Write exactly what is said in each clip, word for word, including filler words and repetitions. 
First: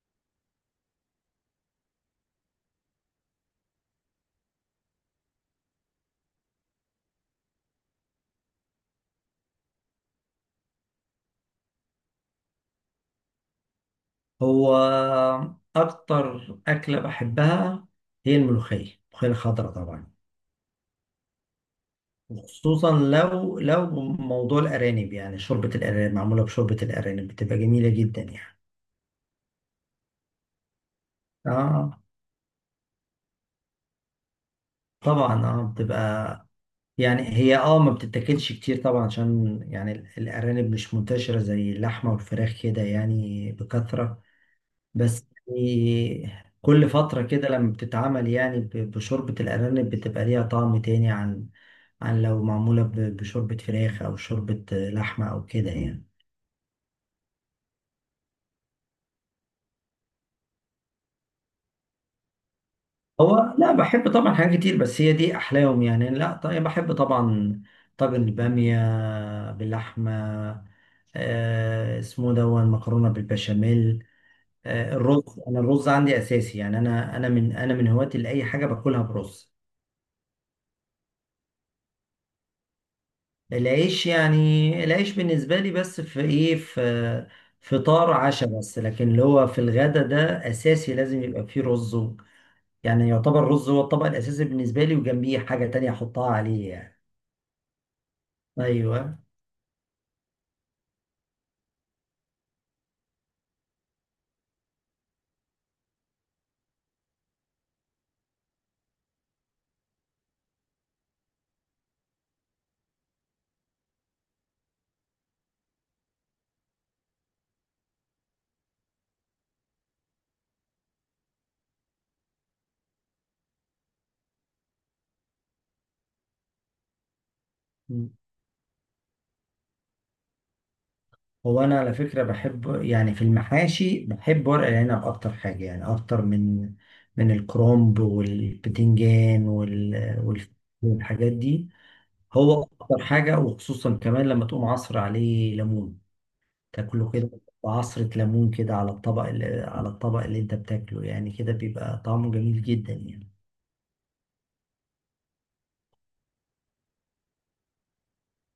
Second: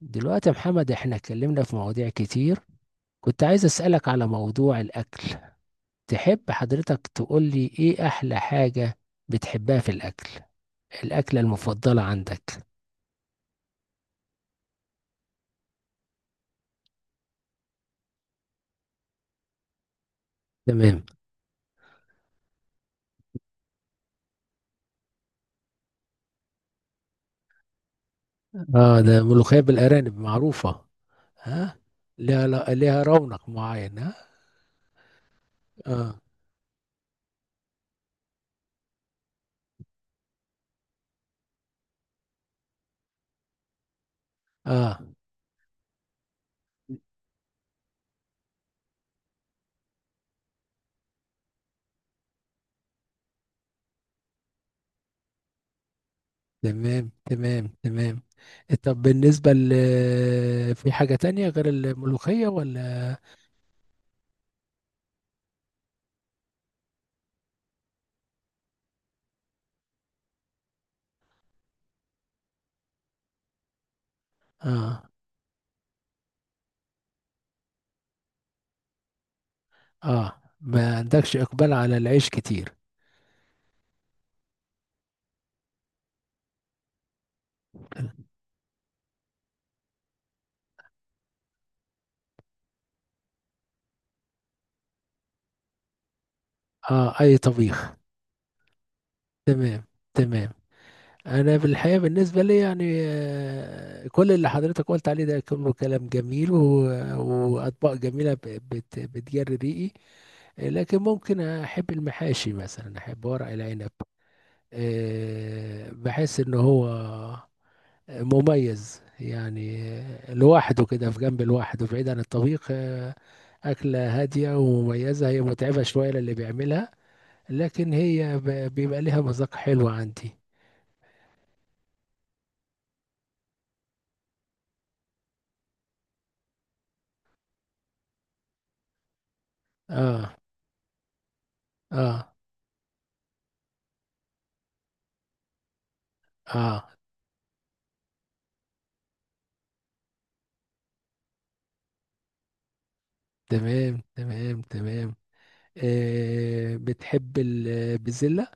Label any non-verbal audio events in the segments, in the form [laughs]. دلوقتي يا محمد، احنا اتكلمنا في مواضيع كتير. كنت عايز اسألك على موضوع الأكل. تحب حضرتك تقول لي ايه أحلى حاجة بتحبها في الأكل، الأكلة المفضلة عندك؟ هو أكتر أكلة بحبها هي الملوخية الملوخية الخضراء طبعا، تمام. وخصوصا لو لو موضوع الأرانب، يعني شوربة الأرانب، معمولة بشوربة الأرانب بتبقى جميلة جدا يعني. اه، ده ملوخية بالأرانب معروفة. ها. آه ليها لا- ليها رونق معين، ها. طبعا آه اه. بتبقى يعني هي، آه ما بتتاكلش كتير طبعا، عشان يعني ال- الأرانب مش منتشرة زي اللحمة والفراخ كده يعني بكثرة. اه. بس يعني كل فترة كده لما بتتعمل، يعني ب- بشوربة الأرانب، بتبقى ليها طعم تاني عن عن لو معمولة ب- بشوربة فراخ أو شوربة لحمة أو كده يعني. تمام تمام تمام طب بالنسبة ل، في حاجة تانية غير الملوخية ولا؟ هو لا، بحب طبعا حاجات كتير بس هي دي أحلاهم يعني. لا طيب، بحب طبعا طاجن البامية باللحمة، آه اسمه دون، مكرونة بالبشاميل، آه اه. الرز. أنا الرز عندي أساسي، يعني أنا أنا من أنا من هواة لأي حاجة باكلها برز. اه، ما عندكش إقبال على العيش كتير. العيش، يعني العيش بالنسبة لي بس في إيه، في فطار عشاء بس، لكن اللي هو في الغدا ده أساسي لازم يبقى فيه رز. يعني يعتبر الرز هو الطبق الأساسي بالنسبة لي، وجنبيه حاجة تانية أحطها عليه يعني. اه، اي طبيخ. أيوه. تمام تمام انا بالحقيقه بالنسبه لي يعني آه، كل اللي حضرتك قلت عليه ده كله كلام جميل و- واطباق جميله، ب- بت- بتجري ريقي. آه، لكن ممكن احب المحاشي مثلا، احب ورق العنب. آه، بحس ان هو مميز يعني، آه، لوحده كده، في جنب لوحده بعيد عن الطبيخ. آه، أكلة هادية ومميزة، هي متعبة شوية للي بيعملها، لكن م. هي ب- بيبقى ليها مذاق حلو عندي. هو أنا على فكرة بحب، يعني في المحاشي بحب ورق العنب أكتر حاجة، يعني أكتر من من الكرنب والبتنجان وال... اه. وال... والحاجات دي. اه. هو أكتر حاجة، وخصوصا كمان لما تقوم عصر عليه ليمون، اه. تاكله كده، عصرة ليمون كده على الطبق اللي على الطبق اللي أنت بتاكله يعني، كده بيبقى طعمه جميل جدا يعني. تمام تمام تمام آه، بتحب البزلة.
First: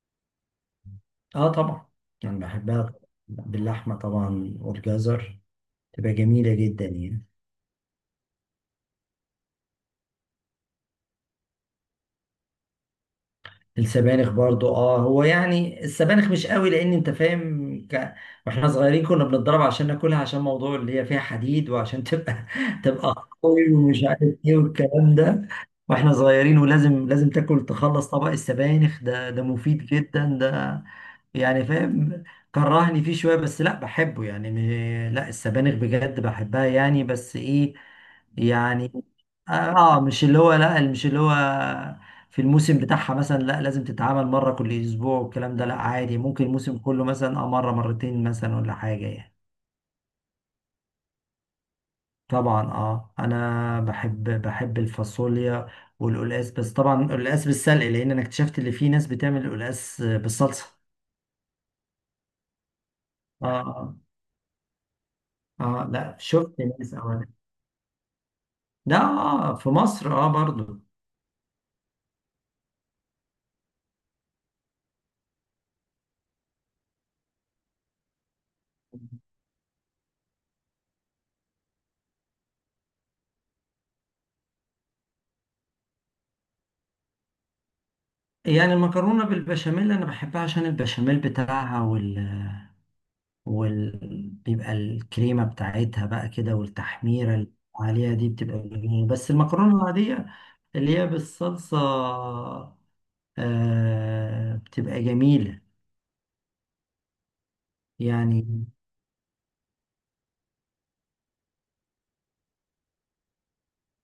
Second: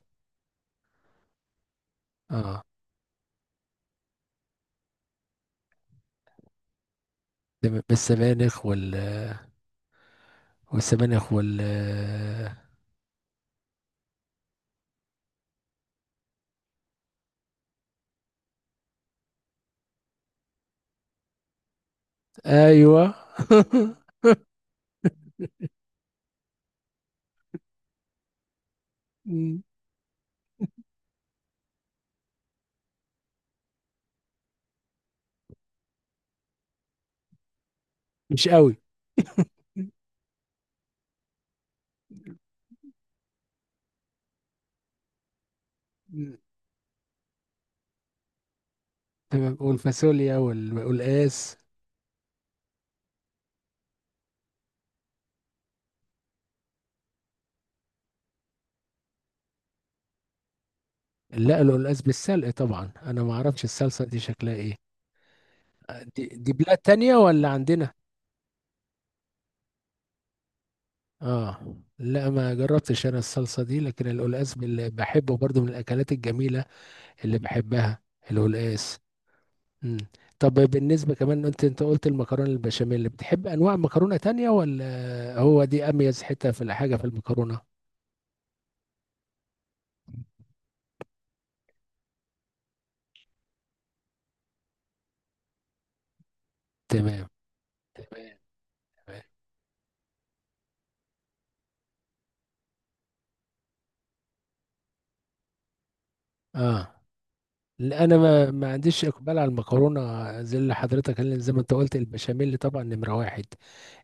اه طبعا، يعني اه. بحبها، باللحمة طبعا والجزر، تبقى جميلة جدا يعني. تمام، بالسبانخ وال والسبانخ وال آه السبانخ برضو اه، هو يعني السبانخ مش قوي، لان انت فاهم ك... واحنا صغيرين كنا بنتضرب عشان ناكلها، عشان موضوع اللي هي فيها حديد، وعشان تبقى [laughs] ايوه تبقى قوي ومش عارف [laughs] ايه والكلام ده. واحنا صغيرين، ولازم لازم تاكل تخلص طبق السبانخ ده، ده م، مفيد جدا ده، يعني فاهم. كرهني فيه شوية، بس لا بحبه يعني. م- لا السبانخ بجد بحبها يعني، بس ايه، مش قوي. يعني اه. آه، مش اللي هو، لا مش اللي هو في الموسم بتاعها مثلا لا لازم تتعامل مرة كل أسبوع والكلام ده، لا عادي، م. ممكن الموسم كله مثلا اه مرة مرتين مثلا ولا حاجة يعني. تمام، والفاصوليا وال- والقلقاس. طبعا اه، انا بحب بحب الفاصوليا والقلقاس، بس طبعا القلقاس بالسلق، لان انا اكتشفت ان في ناس بتعمل القلقاس بالصلصة. لا، القلقاس بالسلق طبعا، انا ما اه اعرفش اه، الصلصة دي شكلها ايه. آه، آه، لا دي, دي شفت بلاد ناس تانية اولا. ولا عندنا؟ ده آه في مصر اه برضو. اه، لا، ما جربتش انا الصلصة دي، لكن القلقاس بال- بحبه برضو، من الاكلات الجميلة اللي بحبها، القلقاس. مم. طب بالنسبة كمان، انت انت قلت المكرونة البشاميل، بتحب انواع مكرونة تانية ولا هو دي اميز حتة في الحاجة في المكرونة؟ يعني المكرونة بالبشاميل انا بحبها عشان البشاميل بتاعها، وال، وبيبقى الكريمة بتاعتها بقى كده، تمام والتحميرة اللي عليها دي تمام بتبقى جميلة. تمام بس المكرونة العادية اللي هي بالصلصة، آه بتبقى جميلة اه، لا، انا ما, يعني. ما عنديش اقبال على المكرونة. زي اللي حضرتك، اللي زي ما انت قلت، البشاميل طبعا نمرة واحد.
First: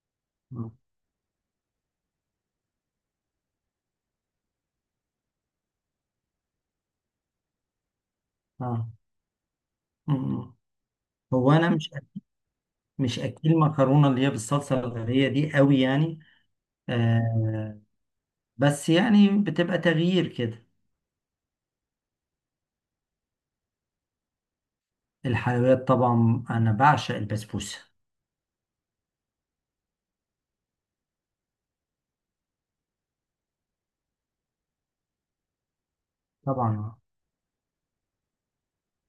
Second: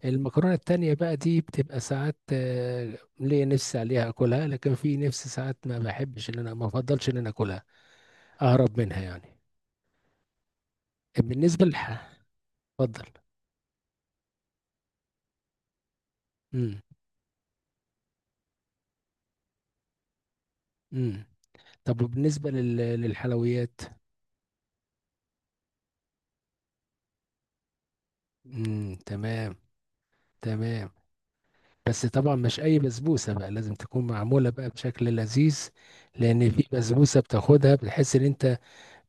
المكرونة التانية بقى دي بتبقى ساعات، آه، ليا نفسي عليها اكلها، لكن في نفسي ساعات ما بحبش ان انا، ما افضلش ان انا اكلها، اهرب آه. منها يعني. مم. هو بالنسبة أنا مش، للح، اتفضل. مش أكل مكرونة اللي هي بالصلصة الغربية دي قوي يعني. آه بس يعني بتبقى تغيير كده. امم. طب وبالنسبة لل... للحلويات. الحلويات طبعا أنا بعشق البسبوسة. امم، تمام. تمام، بس طبعا مش اي بسبوسة بقى، لازم تكون معمولة بقى بشكل لذيذ، لان في طبعا بسبوسة بتاخدها بتحس ان انت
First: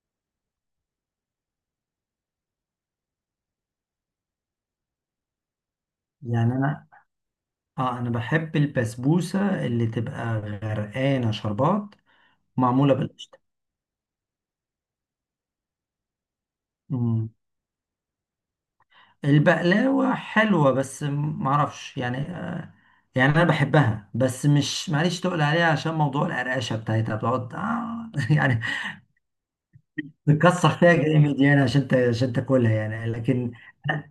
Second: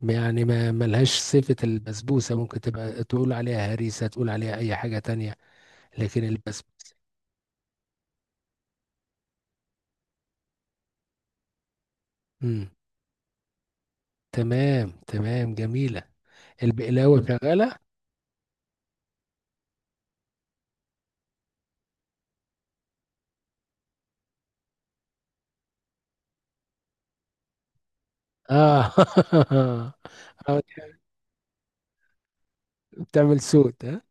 يعني ما ملهاش صفة البسبوسة، ممكن تبقى تقول عليها هريسة، تقول عليها اي حاجة تانية، لكن يعني البسبوسة. أنا اه انا بحب البسبوسه اللي تبقى غرقانه شربات، امم، معموله بالقشطه. تمام، تمام جميلة. البقلاوة مم. شغالة. البقلاوه حلوه بس معرفش يعني آه يعني انا بحبها بس مش معليش تقول عليها، عشان موضوع القرقشه بتاعتها بتقعد آه [laughs] يعني اه [laughs] آه، تكسر فيها جامد يعني، عشان ت- عشان تاكلها يعني، بتعمل لكن صوت. ها،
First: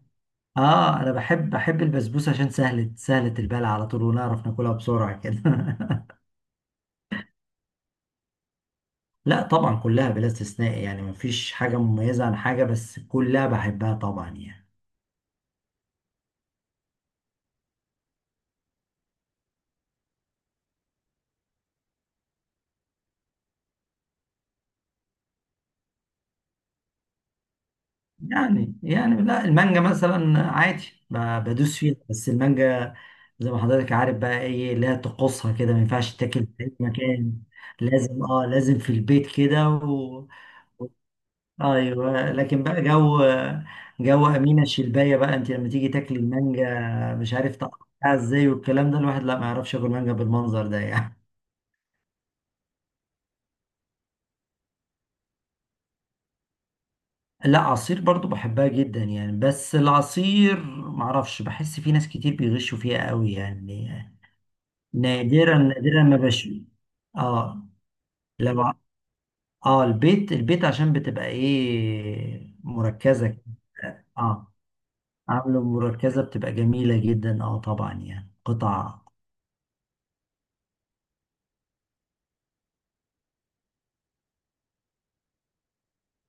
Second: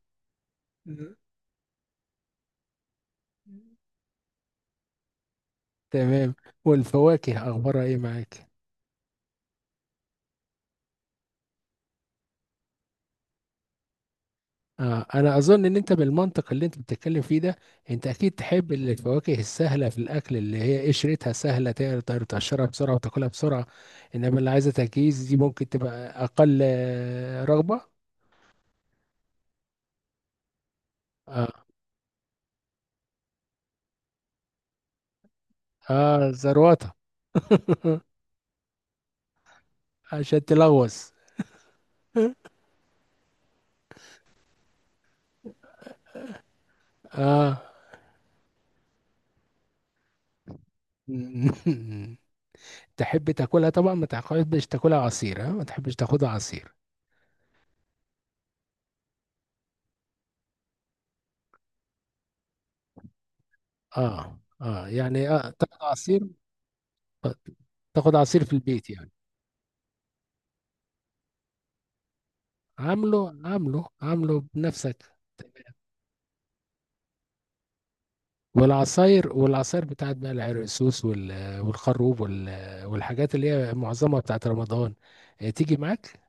اه انا بحب بحب البسبوسه عشان سهله، سهله البلع على طول ونعرف ناكلها بسرعه كده [laughs] تمام. والفواكه اخبارها ايه معاك؟ لا طبعا كلها بلا استثناء، يعني مفيش حاجة مميزة عن حاجة، بس كلها بحبها طبعا يعني. آه، انا اظن ان انت بالمنطق اللي انت بتتكلم فيه ده، انت اكيد تحب الفواكه السهله في الاكل، اللي هي قشرتها سهله، تقدر تقشرها بسرعه وتاكلها بسرعه، انما اللي عايزه تجهيز دي ممكن تبقى اقل آه، رغبه. يعني يعني لا، المانجا مثلا عادي، ب- اه. بدوس فيها، بس المانجا زي ما حضرتك عارف بقى ايه، لا تقصها كده ما ينفعش اه، تاكل في أي زروطه [laughs] مكان، لازم اه لازم في البيت كده و... عشان تلغوص. ايوه. لكن بقى جو، جو امينه الشلبايه بقى، انت لما تيجي تاكلي المانجا مش عارف اه تقطعها ازاي والكلام ده، الواحد لا ما يعرفش ياكل مانجا بالمنظر ده يعني. [laughs] تحب تاكلها طبعا، ما تحبش تاكلها عصير، ها؟ ما تحبش تاخدها عصير؟ لا، عصير برضو بحبها جدا يعني، بس العصير معرفش، بحس في ناس كتير بيغشوا فيها قوي يعني. اه، اه، يعني اه، نادرا تاخد نادرا ما عصير، بش اه. تاخد عصير في لو ع- البيت يعني؟ اه البيت، البيت عشان بتبقى ايه، عامله مركزة. عامله عامله اه بنفسك. عامله مركزة بتبقى جميلة جدا، اه طبعا يعني قطع. والعصاير، والعصاير بتاعت بقى العرقسوس وال- والخروب وال- والحاجات اللي هي معظمها بتاعت رمضان، آه، تيجي معاك؟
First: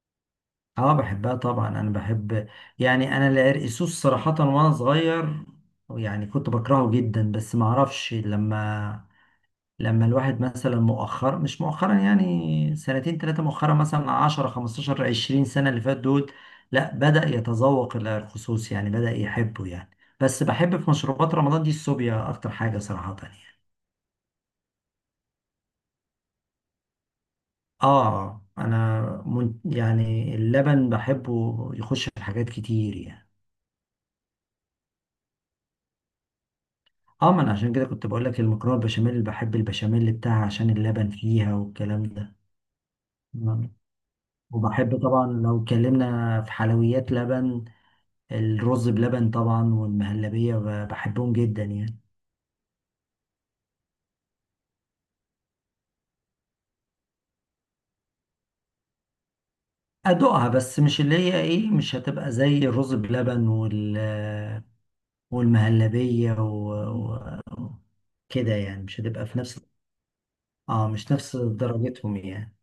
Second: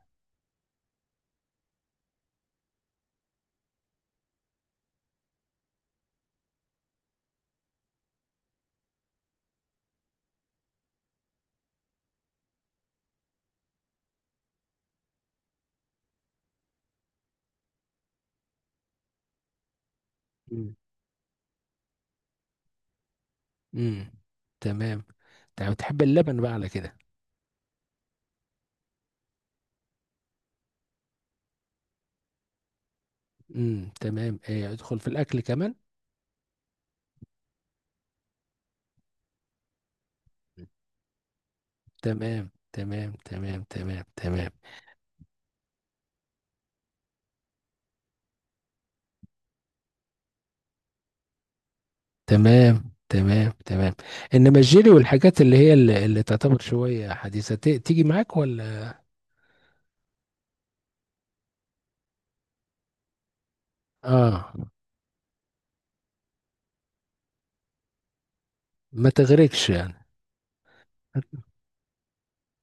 اه بحبها طبعا، انا بحب، يعني انا العرقسوس صراحة وانا صغير يعني كنت بكرهه جدا، بس معرفش لما، لما الواحد مثلا مؤخرا، مش مؤخرا يعني سنتين ثلاثة، مؤخرا مثلا عشرة خمسة عشر عشرين سنة اللي فات دول، لا بدأ يتذوق، إلى الخصوص يعني بدأ يحبه يعني. بس مم. بحب في مشروبات رمضان دي الصوبيا أكتر حاجة صراحة يعني. مم. تمام. تمام، تحب اللبن بقى على كده. آه أنا من، يعني اللبن بحبه يخش في حاجات كتير يعني. مم، تمام، آه، ادخل في الاكل كمان. اه ما انا عشان كده كنت بقول لك المكرونه البشاميل بحب البشاميل بتاعها عشان اللبن فيها والكلام ده. تمام تمام تمام نعم. تمام تمام وبحب طبعا لو اتكلمنا في حلويات لبن، الرز بلبن طبعا والمهلبية ب- بحبهم جدا يعني. تمام تمام تمام انما الجيلي والحاجات اللي هي اللي, اللي تعتبر شويه حديثه، ت- تيجي معاك ولا؟ أدوقها بس مش اللي هي إيه، مش هتبقى زي الرز بلبن، وال، اه، والمهلبية و... و... كده يعني، مش ما هتبقى في نفس، تغرقش يعني. اه مش نفس درجتهم يعني.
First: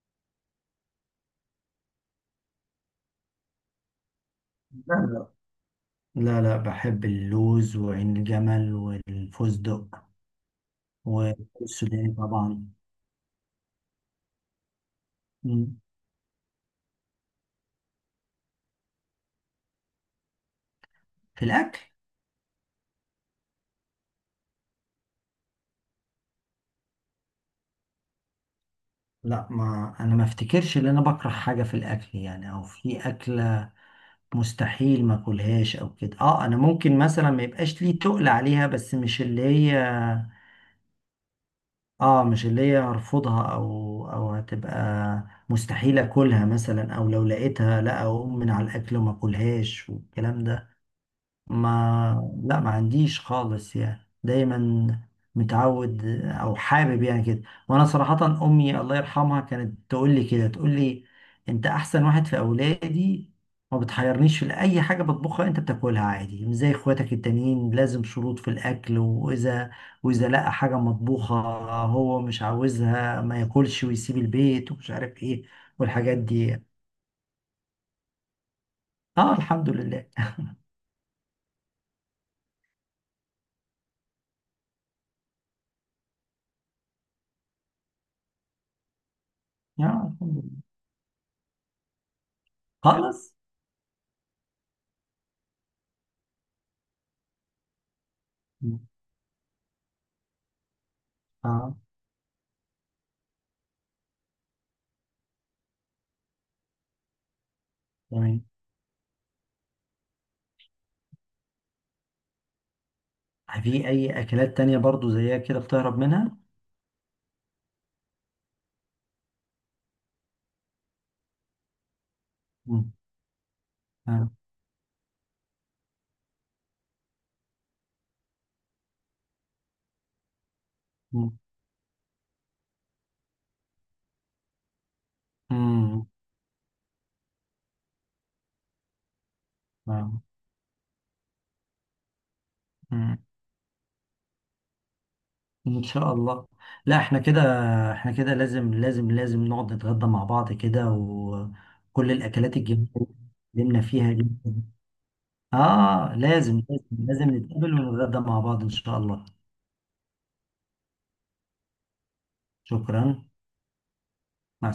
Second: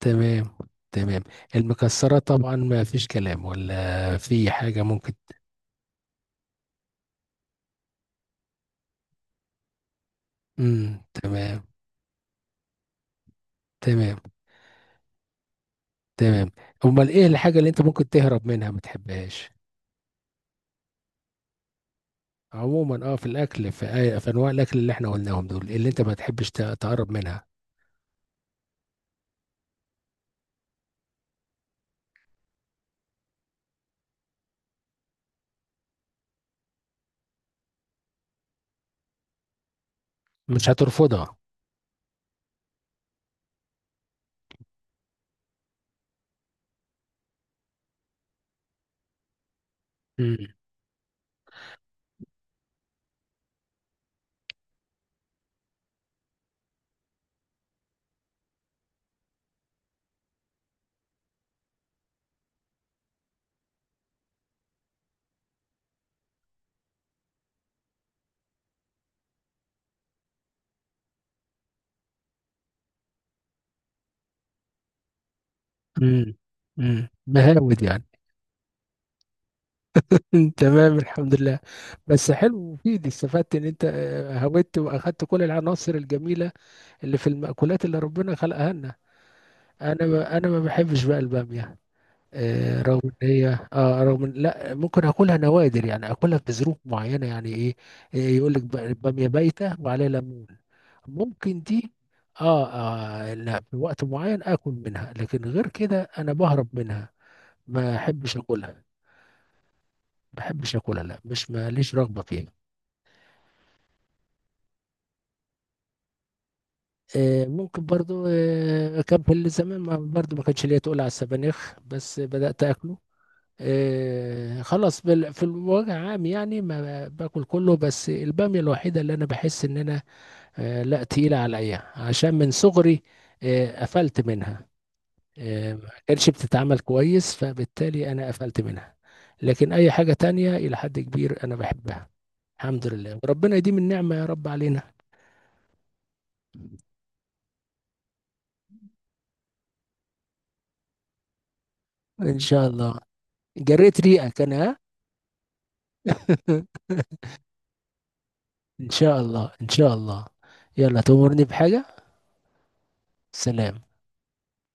تمام تمام المكسرات طبعا، ما فيش كلام، ولا في حاجة لا ممكن؟ لا لا لا بحب اللوز وعين الجمل والفستق امم، تمام والسوداني طبعا. تمام مم. تمام امال ايه الحاجة اللي انت ممكن تهرب منها ما تحبهاش في الأكل؟ عموما؟ اه، في الاكل، في, آي- في انواع الاكل اللي احنا قلناهم دول، اللي انت ما تحبش ت- تقرب منها. لا ما أنا ما أفتكرش إن أنا بكره حاجة في الأكل يعني، أو في أكلة مستحيل ما اكلهاش او كده. اه انا ممكن مثلا ما يبقاش لي تقل عليها، بس مش اللي هي مش هترفضها. اه مش اللي هي هرفضها او، او هتبقى مستحيل اكلها مثلا، او لو لقيتها لا اقوم من على الاكل وما اكلهاش والكلام امم. ده. ما لا، ما عنديش خالص يعني، دايما متعود او حابب يعني كده. وانا صراحة امي الله يرحمها كانت تقول لي كده، تقول لي انت احسن واحد في اولادي، ما بتحيرنيش في اي حاجة بطبخها، انت بتاكلها عادي، مش زي اخواتك التانيين لازم شروط في الاكل، واذا، واذا لقى حاجة مطبوخة هو مش عاوزها ما ياكلش ويسيب البيت ومش عارف ايه والحاجات امم. دي. امم، بهاود يعني. اه الحمد لله. [laughs] تمام، الحمد لله. بس حلو ومفيد، استفدت ان انت، آه، هودت واخدت كل العناصر الجميلة اللي في المأكولات اللي ربنا خلقها لنا. آه انا الحمد ما انا ما لله. بحبش بقى البامية. آه، رغم ان خالص. هي، اه، رغم إن، لا، ممكن اكلها نوادر يعني، اكلها في ظروف معينة، يعني ايه، إيه يقول لك بامية بايتة وعليها ليمون، ممكن اه دي. آه، اه، لا، في وقت معين اكل منها، لكن غير كده انا بهرب منها، ما احبش تمام. اكلها، ما بحبش اكلها، لا، مش ماليش رغبة فيها. في أي أكلات تانية برضو زيها كده بتهرب منها؟ آه، ممكن برضو، آه، كان في الزمان ما- برضو ما كانش ليا تقول على السبانخ، بس بدأت مم. أكله. آه. آه، خلاص، بال- في الوجه عام يعني، ما باكل كله، بس البامية الوحيدة اللي انا بحس ان انا، آه، لا، مم. تقيلة عليا، عشان من صغري آه، قفلت منها، آه، ما مم. كانش بتتعمل كويس، فبالتالي انا قفلت منها. لكن اي حاجة آه. تانية الى حد كبير انا بحبها، الحمد مم. لله، وربنا يديم النعمة يا رب علينا. إن شاء الله. لا احنا كده، احنا كده لازم لازم لازم نقعد نتغدى مع بعض كده، وكل ان الأكلات شاء الجميلة الله. اللي اتكلمنا جريت فيها دي. ريقك انا. آه لازم ها لازم لازم نتقابل ونتغدى مع بعض إن [laughs] ان شاء شاء الله. الله ان شاء الله. يلا، تأمرني بحاجة. شكرا. سلام. مع